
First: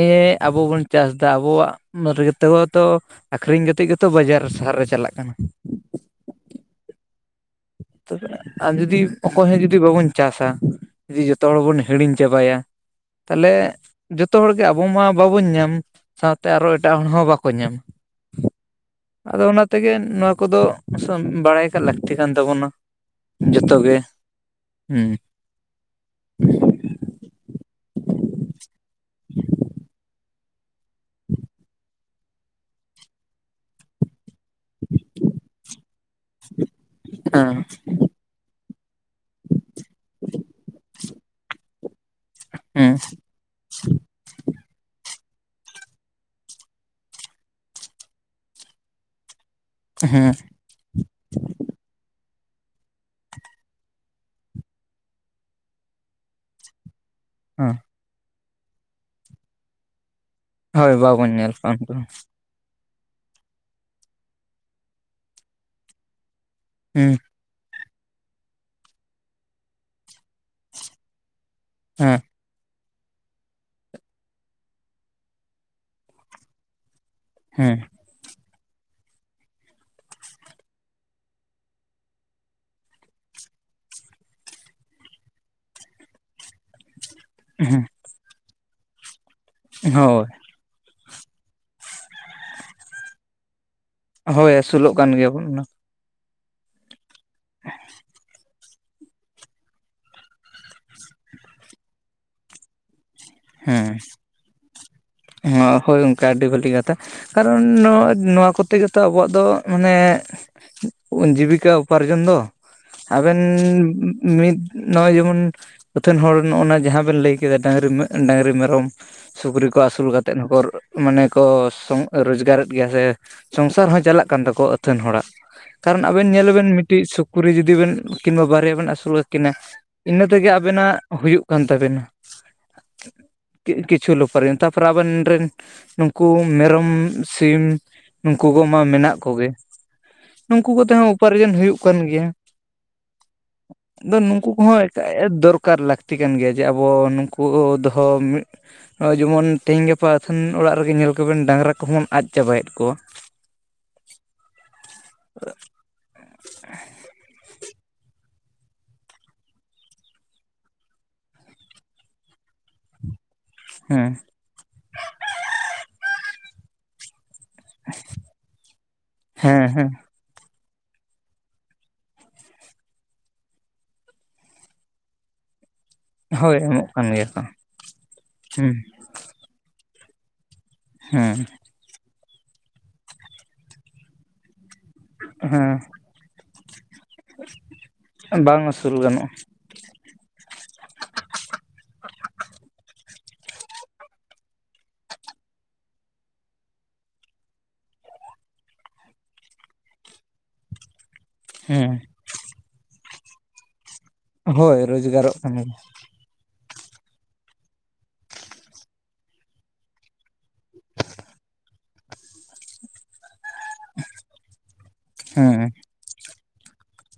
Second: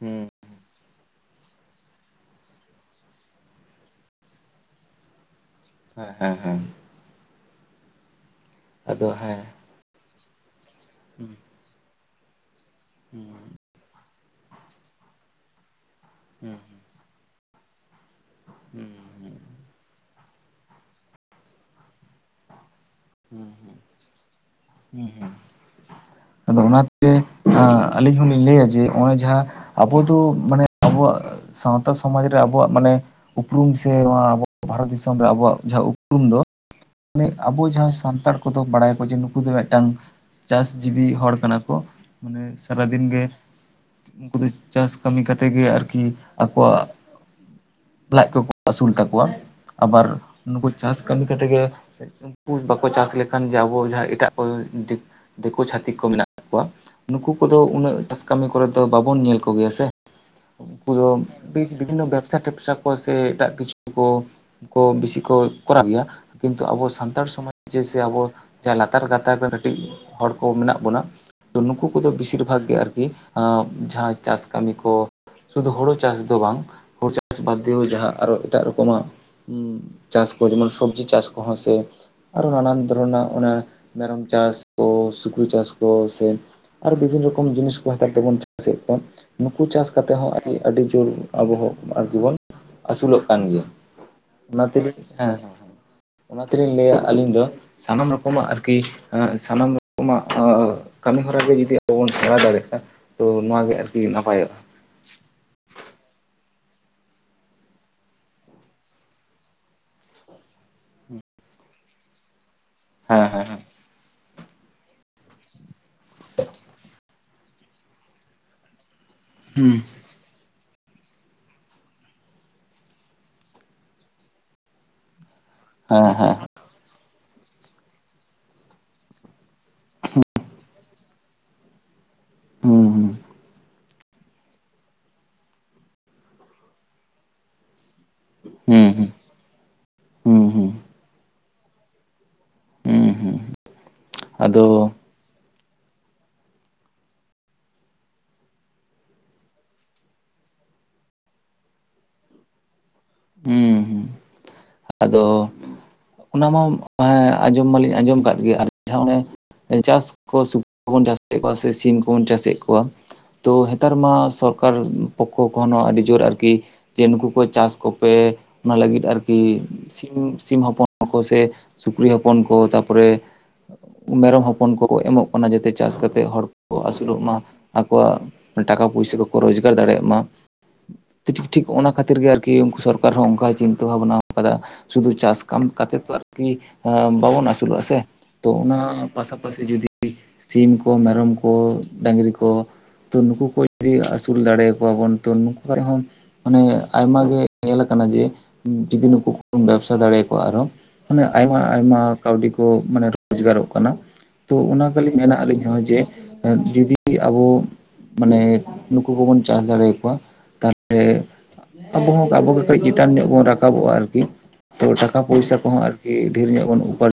ᱦᱩᱸ ᱟᱵᱚ ᱵᱚᱱ ᱪᱟᱥᱫᱟ, ᱟᱵᱚᱣᱟᱜ-ᱟ ᱨᱮᱜᱮᱛᱮ ᱛᱚ ᱟᱠᱷᱨᱤᱧ ᱠᱟᱛᱮᱫ ᱜᱮᱛᱚ, ᱵᱟᱡᱟᱨ ᱥᱟᱦᱟᱨ ᱨᱮ ᱪᱟᱞᱟᱜ ᱠᱟᱱᱟ᱾ ᱦᱮᱸ, ᱦᱮᱸ, ᱦᱮᱸ᱾ ᱟᱨ ᱡᱩᱫᱤ ᱟᱫᱚ ᱦᱮᱸ ᱚᱠᱚᱭ ᱦᱚᱸ ᱡᱩᱫᱤ ᱵᱟᱵᱚᱱ ᱪᱟᱥᱟ, ᱡᱚᱛᱚ ᱦᱚᱲ ᱵᱚᱱ ᱦᱤᱲᱤᱧ ᱪᱟᱵᱟᱭᱟ᱾ ᱛᱮ ᱦᱮᱸ [inaudible] [inaudible] ᱡᱚᱛᱚ ᱦᱚᱲᱜᱮ ᱟᱵᱚ ᱢᱟ ᱵᱟᱵᱚᱱ ᱧᱟᱢ, ᱥᱟᱶᱛᱮ ᱦᱩᱸ ᱟᱨ ᱦᱚᱸ ᱮᱴᱟᱜ ᱦᱚᱲ ᱦᱚᱸ ᱵᱟᱠᱚ ᱧᱟᱢᱟ᱾ ᱦᱩᱸ [inaudible] ᱟᱫᱚ ᱚᱱᱟ ᱛᱮᱜᱮ ᱱᱚᱣᱟ ᱠᱚᱫᱚ, ᱵᱟᱲᱟᱭ ᱠᱟᱜ ᱞᱟᱹᱠᱛᱤ ᱠᱟᱱ ᱛᱟᱵᱚᱱᱟ᱾ ᱦᱩᱸ ᱦᱩᱸ ᱡᱚᱛᱚ ᱜᱮ ᱦᱩᱸ᱾ ᱟᱫᱚ ᱚᱱᱟᱛᱮ ᱟᱹᱞᱤᱧ ᱦᱚᱸᱞᱤᱧ ᱞᱟᱹᱭᱟ ᱡᱮ, ᱱᱚᱜᱼᱚᱭ ᱡᱟᱦᱟᱸ ᱟᱵᱚ ᱫᱚ, ᱢᱟᱱᱮ ᱟᱵᱚᱣᱟᱜ ᱥᱟᱶᱛᱟ ᱥᱚᱢᱟᱡᱽ ᱨᱮ, ᱟᱵᱚᱣᱟᱜ ᱢᱟᱱᱮ ᱩᱯᱨᱩᱢ ᱥᱮ, ᱱᱚᱣᱟ ᱟᱵᱚ ᱵᱷᱟᱨᱚᱛ ᱫᱤᱥᱚᱢ ᱨᱮ, ᱟᱵᱚᱣᱟᱜ ᱡᱟᱦᱟᱸ ᱩᱯᱨᱩᱢ ᱫᱚ, ᱱᱮ ᱟᱵᱚ ᱦᱮᱸ ᱡᱟᱦᱟᱸ ᱥᱟᱱᱛᱟᱲ‌ ᱠᱩᱫᱚ ᱵᱟᱲᱟᱭᱟᱠᱚ ᱡᱮ, ᱱᱩᱠᱩ ᱫᱚ ᱢᱤᱫᱴᱟᱝ ᱪᱟᱥ ᱡᱤᱵᱤ ᱦᱚᱲ ᱠᱟᱱᱟ ᱠᱚ᱾ ᱢᱟᱱᱮ ᱦᱮᱸ ᱥᱟᱨᱟᱫᱤᱱ ᱜᱮ, ᱩᱱᱠᱩ ᱫᱚ ᱪᱟᱥ ᱠᱟᱹᱢᱤ ᱠᱟᱛᱮ ᱜᱮ ᱟᱨᱠᱤ, ᱟᱠᱚᱣᱟᱜ ᱞᱟᱡ ᱠᱚᱠᱚ ᱟᱹᱥᱩᱞ ᱛᱟᱠᱚᱣᱟ, ᱟᱵᱟᱨ ᱦᱮᱸ ᱱᱩᱠᱩ ᱪᱟᱥ ᱠᱟᱹᱢᱤ ᱠᱟᱛᱮ ᱜᱮ, ᱩᱱᱠᱩ ᱵᱟ ᱠᱚ ᱪᱟᱥ ᱞᱮᱠᱷᱟᱱ ᱡᱮ ᱟᱵᱚ ᱡᱟᱦᱟᱸ, ᱮᱴᱟᱜ ᱠᱚ, ᱫᱮᱠᱳ ᱪᱷᱟᱹᱛᱤᱠ ᱠᱚ ᱢᱮᱱᱟᱜ ᱠᱚᱣᱟ ᱱᱩᱠᱩ ᱠᱚᱫᱚ ᱦᱮᱸ ᱩᱱᱟᱹᱜ ᱪᱟᱥ ᱠᱟᱹᱢᱤ ᱠᱚᱨᱮ ᱫᱚ, ᱵᱟᱵᱚᱱ ᱧᱮᱞ ᱠᱚᱜᱮᱭᱟ ᱥᱮ᱾ ᱦᱳᱭ ᱯᱩᱨᱟᱹ ᱵᱟᱵᱚᱱ ᱧᱮᱞ ᱠᱚᱣᱟ ᱩᱱᱠᱩ ᱫᱚ᱾ ᱵᱤᱵᱷᱤᱱᱱᱚ ᱵᱮᱵᱽᱥᱟ ᱴᱮᱵᱽᱥᱟ ᱠᱚ ᱥᱮ ᱮᱴᱟᱜ ᱠᱤᱪᱷᱩ ᱠᱚ ᱠᱚ ᱵᱤᱥᱤ ᱠᱚ, ᱠᱚᱨᱟᱣ ᱜᱮᱭᱟ ᱠᱤᱱᱛᱩ ᱟᱵᱚ ᱦᱮᱸ ᱥᱟᱱᱛᱟᱲ ᱡᱮᱥᱮ ᱟᱵᱚ ᱡᱟᱦᱟᱸᱭ ᱞᱟᱛᱟᱨ ᱜᱟᱛᱟᱠ ᱨᱮᱱ ᱠᱟᱹᱴᱤᱡ ᱦᱚᱲ ᱠᱚ, ᱢᱮᱱᱟᱜ ᱵᱚᱱᱟ ᱛᱚ ᱱᱩᱠᱩ ᱠᱚᱫᱚ ᱦᱮᱸ ᱵᱤᱥᱤᱨ ᱵᱷᱟᱜ ᱜᱮ ᱟᱨᱠᱤ ᱡᱟᱦᱟᱸ ᱪᱟᱥ ᱠᱟᱹᱢᱤ ᱠᱚ, ᱥᱩᱫᱩ ᱦᱳᱲᱳ ᱪᱟᱥ ᱫᱚ ᱵᱟᱝ ᱦᱩᱲᱩ ᱪᱟᱥ ᱵᱟᱫᱽ ᱦᱮᱸ ᱫᱤᱭᱦᱮ ᱡᱟᱦᱟᱸ ᱟᱨᱚ ᱮᱴᱟᱜ, ᱨᱚᱠᱚᱢᱟᱜ ᱪᱟᱥ ᱠᱚ ᱡᱮᱢᱚᱱ ᱥᱚᱵᱽᱡᱤ ᱪᱟᱥ ᱠᱚᱦᱚᱸ ᱥᱮ ᱟᱨᱚ ᱱᱟᱱᱟᱱ ᱫᱷᱚᱨᱚᱱᱟᱜ ᱚᱱᱟ, ᱢᱮᱨᱚᱢ ᱪᱟᱥ ᱠᱚ ᱥᱩᱠᱨᱤ ᱪᱟᱥ ᱠᱚ, ᱥᱮ ᱟᱨ ᱵᱤᱵᱤᱱ ᱵᱤᱵᱷᱤᱱᱚ ᱨᱚᱠᱚᱢ ᱡᱤᱱᱤᱥ ᱠᱚ ᱦᱮᱸ ᱦᱟᱛᱣ ᱠᱟᱛᱮᱵᱚᱱ ᱪᱟᱥᱮᱫ ᱠᱚᱣᱟ, ᱱᱩᱠᱩ ᱪᱟᱥ ᱠᱟᱛᱮ ᱦᱳᱭ ᱦᱚᱸ ᱟᱹᱰᱤ ᱡᱳᱨ ᱟᱵᱚ ᱦᱚᱸ ᱟᱨᱠᱤᱵᱚᱱ ᱟᱹᱥᱩᱞᱚᱜ ᱠᱟᱱ ᱜᱮᱭᱟ, ᱦᱳᱭ ᱟᱹᱥᱩᱞᱚᱜ ᱚᱱᱟᱛᱮᱞᱤᱧ ᱠᱟᱱ ᱦᱮᱸ ᱜᱮᱭᱟᱵᱚᱱ ᱚᱱᱟ ᱦᱮᱸ᱾ ᱚᱱᱟ ᱛᱮᱞᱤᱧ ᱞᱟᱹᱭᱟ ᱟᱹᱞᱤᱧ ᱫᱚ, ᱥᱟᱱᱟᱢ ᱨᱚᱠᱚᱢᱟᱜ ᱟᱨᱠᱤ ᱥᱟᱱᱟᱢ ᱨᱚᱠᱚᱢᱟᱜ ᱠᱟᱹᱢᱤ ᱦᱚᱨᱟ ᱜᱮ, ᱵᱚᱱ ᱥᱮᱬᱟ ᱫᱟᱲᱮᱜᱼᱟ᱾ ᱛᱚ ᱱᱚᱣᱟ ᱜᱮ ᱦᱮᱸ ᱟᱨᱠᱤ ᱱᱟᱯᱟᱭᱚᱜᱼᱟ᱾ ᱦᱳᱭ ᱚᱝᱠᱟ ᱟᱹᱰᱤ ᱵᱷᱟᱹᱞᱤ ᱠᱟᱛᱷᱟ᱾ ᱠᱟᱨᱚᱱ ᱱᱚᱣᱟ ᱠᱚᱛᱮ ᱜᱮᱛᱚ, ᱟᱵᱚᱣᱟᱜ ᱫᱚ ᱢᱟᱱᱮ ᱡᱤᱵᱤᱠᱟ ᱩᱯᱟᱨᱡᱚᱱ ᱫᱚ᱾ ᱦᱮᱸ ᱟᱵᱮᱱ ᱦᱮᱸ ᱦᱮᱸ ᱢᱤᱫ ᱱᱚᱜᱼᱚᱭ ᱡᱮᱢᱚᱱ ᱯᱚᱛᱷᱮᱱ ᱦᱚᱲ ᱱᱚᱜᱼᱚᱭ ᱱᱚᱣᱟ ᱡᱟᱦᱟᱸ ᱵᱮᱱ ᱞᱟᱹᱭ ᱠᱮᱫᱟ ᱰᱟᱝᱨᱤ, ᱰᱟᱹᱟᱝᱨᱤ ᱢᱮᱨᱚᱢ ᱥᱩᱠᱨᱤ ᱦᱩᱸ ᱠᱚ ᱟᱹᱥᱩᱞ ᱠᱟᱛᱮᱫ ᱛᱮᱫ ᱦᱚᱸᱠᱚ, ᱢᱟᱱᱮ ᱠᱚ ᱨᱳᱡᱽᱜᱟᱨᱮᱫ ᱜᱮᱭᱟ ᱥᱮ᱾ ᱥᱚᱝᱥᱟᱨ ᱦᱚᱸ ᱪᱟᱞᱟᱜ ᱠᱟᱱ ᱛᱟᱠᱚᱣᱟ, ᱟᱹᱛᱷᱟᱹᱱ ᱦᱚᱲᱟᱜ᱾ ᱠᱟᱨᱚᱱ ᱟᱵᱮᱱ ᱧᱮᱞᱵᱮᱱ ᱢᱤᱫᱴᱤᱡ ᱥᱩᱠᱨᱤ ᱡᱩᱫᱤ ᱵᱮᱱ ᱠᱤᱢᱵᱟ ᱵᱟᱨᱭᱟ ᱵᱮᱱ ᱟᱹᱥᱩᱞ ᱠᱤᱱᱟ ᱤᱱᱟᱹ ᱛᱮᱜᱮ ᱟᱵᱮᱱᱟᱜ ᱦᱩᱭᱩᱜ ᱠᱟᱱ ᱛᱟᱵᱮᱱᱟ ᱾ [unintelligible] ᱠᱤᱪᱷᱩ [inaudible] ᱛᱟᱯᱚᱨᱮ ᱟᱵᱮᱱ ᱨᱮᱱ ᱱᱩᱠᱩ ᱢᱮᱨᱚᱢ ᱥᱤᱢ ᱱᱩᱠᱩ ᱠᱚᱢᱟ ᱦᱮᱸ ᱦᱮᱸ ᱢᱮᱱᱟᱜ ᱠᱚᱜᱮ ᱦᱩᱸ ᱦᱩᱸ ᱦᱩᱸ ᱦᱩᱸ ᱦᱩᱸ ᱱᱩᱠᱩ ᱠᱚᱛᱮ ᱦᱚᱸ ᱩᱯᱟᱨᱡᱚᱱ ᱦᱩᱭᱩᱜ ᱠᱟᱱ ᱜᱮᱭᱟ ᱦᱩᱸ ᱦᱩᱸ ᱦᱩᱸ ᱟᱫᱚ ᱱᱩᱠᱩ ᱠᱚᱦᱚᱸ ᱮ ᱫᱚᱨᱠᱟᱨ ᱩᱯᱠᱟᱨ ᱞᱟᱹᱠᱛᱤ ᱠᱟᱱ ᱜᱮᱭᱟ ᱡᱮ ᱟᱵᱚ ᱱᱩᱠᱩ ᱫᱚᱦᱚ ᱢᱤᱫ ᱱᱚᱜᱼᱚᱭ ᱡᱮᱢᱚᱱ ᱛᱮᱦᱮᱧ ᱜᱟᱯᱟ ᱟᱛᱷᱟᱹᱱ ᱚᱲᱟᱜ ᱨᱮᱜᱮ ᱧᱮᱞ ᱠᱚᱵᱮᱱ ᱰᱟᱝᱨᱟ ᱠᱚᱦᱚᱸ ᱵᱚᱱ ᱟᱫ ᱪᱟᱵᱟᱭᱮᱫ ᱠᱚᱣᱟ᱾ ᱦᱩᱸ ᱦᱩᱸ ᱟᱫᱚ ᱚᱱᱟᱢᱟ ᱦᱮᱸ ᱟᱸᱡᱚᱢ ᱢᱟᱞᱤᱧ ᱟᱸᱡᱚᱢ ᱟᱠᱟᱫ ᱜᱮ, ᱟᱨ ᱡᱟᱦᱟᱸ ᱚᱱᱮ ᱪᱟᱥ ᱠᱚ ᱥᱩᱠᱨᱤ ᱠᱚᱵᱚᱱ ᱪᱟᱥᱮᱫ ᱠᱚᱣᱟ ᱥᱮ ᱥᱤᱢ ᱠᱚᱵᱚᱱ ᱪᱟᱥᱮᱫ ᱠᱚᱣᱟ ᱛᱚ ᱱᱮᱛᱟᱨ ᱦᱮᱸ ᱢᱟ ᱥᱚᱨᱠᱟᱨ ᱯᱚᱠᱠᱷᱚ ᱠᱚ ᱦᱚᱸ ᱟᱹᱰᱤ ᱡᱳᱨ ᱟᱨᱠᱤ ᱡᱮ ᱱᱩᱠᱩ ᱠᱚ ᱪᱟᱥ ᱠᱚᱯᱮ ᱚᱱᱟ ᱞᱟᱹᱜᱤᱫ ᱟᱨᱠᱤ ᱦᱮᱸ ᱦᱮᱸ ᱥᱤ ᱥᱤᱢ ᱦᱚᱯᱚᱱ ᱠᱚ ᱥᱮ ᱥᱩᱠᱨᱤ ᱦᱚᱯᱚᱱ ᱠᱚ ᱛᱟᱯᱚᱨᱮ ᱢᱮᱨᱚᱢ ᱦᱚᱯᱚᱱ ᱠᱚᱠᱚ ᱮᱢᱚᱜ ᱠᱟᱱᱟ ᱡᱟᱛᱮ ᱪᱟᱥ ᱠᱟᱛᱮ ᱛᱮ ᱦᱚᱲ ᱦᱳᱭ ᱠᱚ ᱮᱢᱚᱜ ᱠᱟᱱ ᱟᱹᱥᱩᱞᱚᱜ ᱜᱮᱭᱟ ᱠᱚ ᱢᱟ ᱟᱠᱚᱣᱟᱜ ᱦᱮᱸ ᱴᱟᱠᱟ ᱯᱚᱭᱥᱟᱹ ᱠᱚᱠᱚ ᱨᱳᱡᱽᱜᱟᱨ ᱫᱟᱲᱮᱭᱟᱜ ᱢᱟ ᱾ ᱦᱮᱸ ᱴᱷᱤᱠ ᱚᱱᱟ ᱠᱷᱟᱹᱛᱤᱨ ᱜᱮ ᱟᱨᱠᱤ ᱩᱱᱠᱩ ᱥᱚᱨᱠᱟᱨ ᱦᱚᱸ ᱚᱱᱠᱟᱭ ᱪᱤᱱᱛᱟᱹ ᱵᱷᱟᱵᱱᱟ ᱠᱟᱫᱟ᱾ ᱥᱩᱫᱷᱩ ᱪᱟᱥ ᱠᱟᱢ ᱠᱟᱛᱮ ᱛᱚ ᱟᱨ ᱠᱤ ᱵᱟᱵᱚᱱ ᱟᱹᱥᱩᱞᱚᱜᱼᱟ ᱥᱮ ᱦᱮᱸ ᱛᱚ ᱵᱟᱝ ᱚᱱᱟ ᱟᱹᱥᱩᱞ ᱜᱟᱱᱚᱜᱼᱟ ᱯᱟᱥᱟᱯᱟᱥᱤ ᱡᱩᱫᱤ ᱥᱤᱢ ᱠᱚ ᱢᱮᱨᱚᱢ ᱠᱚ ᱰᱟᱝᱨᱤ ᱠᱚ ᱛᱚ ᱱᱩᱠᱩ ᱠᱚ ᱡᱚᱫᱤ ᱟᱹᱥᱩᱞ ᱫᱟᱲᱮᱭ ᱟᱠᱚᱣᱟ ᱵᱚᱱ ᱛᱚ ᱱᱩᱠᱩ ᱠᱷᱚᱡ ᱦᱚᱸ ᱢᱟᱱᱮ ᱟᱭᱢᱟ ᱜᱮ ᱧᱮᱞᱟ ᱟᱠᱟᱱᱟ ᱡᱮ ᱡᱫᱤ ᱱᱩ ᱩᱱᱠᱩᱢ ᱵᱮᱵᱥᱟ ᱫᱟᱲᱮᱭ ᱟᱠᱚᱣᱟ ᱟᱨᱦᱚᱸ ᱢᱟᱱᱮ ᱟᱭᱢᱟ ᱦᱮᱸ ᱟᱭᱢᱟ ᱠᱟᱹᱣᱰᱤ ᱠᱚ ᱢᱟᱱᱮ ᱨᱚᱡᱽᱜᱟᱨᱚᱜ ᱠᱟᱱᱟ ᱛᱚ ᱦᱳᱭ ᱚᱱᱟ ᱠᱷᱟᱹᱞᱤᱧ ᱢᱮ ᱨᱳᱡᱽᱜᱟᱨᱚᱜ ᱠᱟᱱ ᱟᱹᱞᱤᱧ ᱜᱮᱭᱟ ᱦᱚᱸ ᱡᱮ ᱡᱩᱫᱤ ᱟᱵᱚ ᱢᱟᱱᱮ ᱱᱩᱠᱩ ᱠᱚᱵᱚᱱ ᱪᱟᱥ ᱫᱟᱲᱮ ᱟᱠᱚᱣᱟ ᱛᱟᱦᱚᱞᱮ ᱟᱵᱚ ᱦᱚᱸ ᱟᱵᱚᱜᱮ ᱠᱟᱹᱪ ᱪᱮᱛᱟᱱ ᱧᱚᱜ ᱵᱚᱱ ᱨᱟᱠᱟᱵ ᱨᱟᱠᱟᱵᱚᱜᱼᱟ ᱟᱨᱠᱤ ᱛᱚ ᱴᱟᱠᱟ ᱦᱮᱸ ᱯᱚᱭᱥᱟ ᱠᱚᱦᱚᱸ ᱟᱨᱠᱤ ᱰᱷᱮᱨ ᱧᱚᱜ ᱵᱚᱱ ᱩᱯᱟᱨ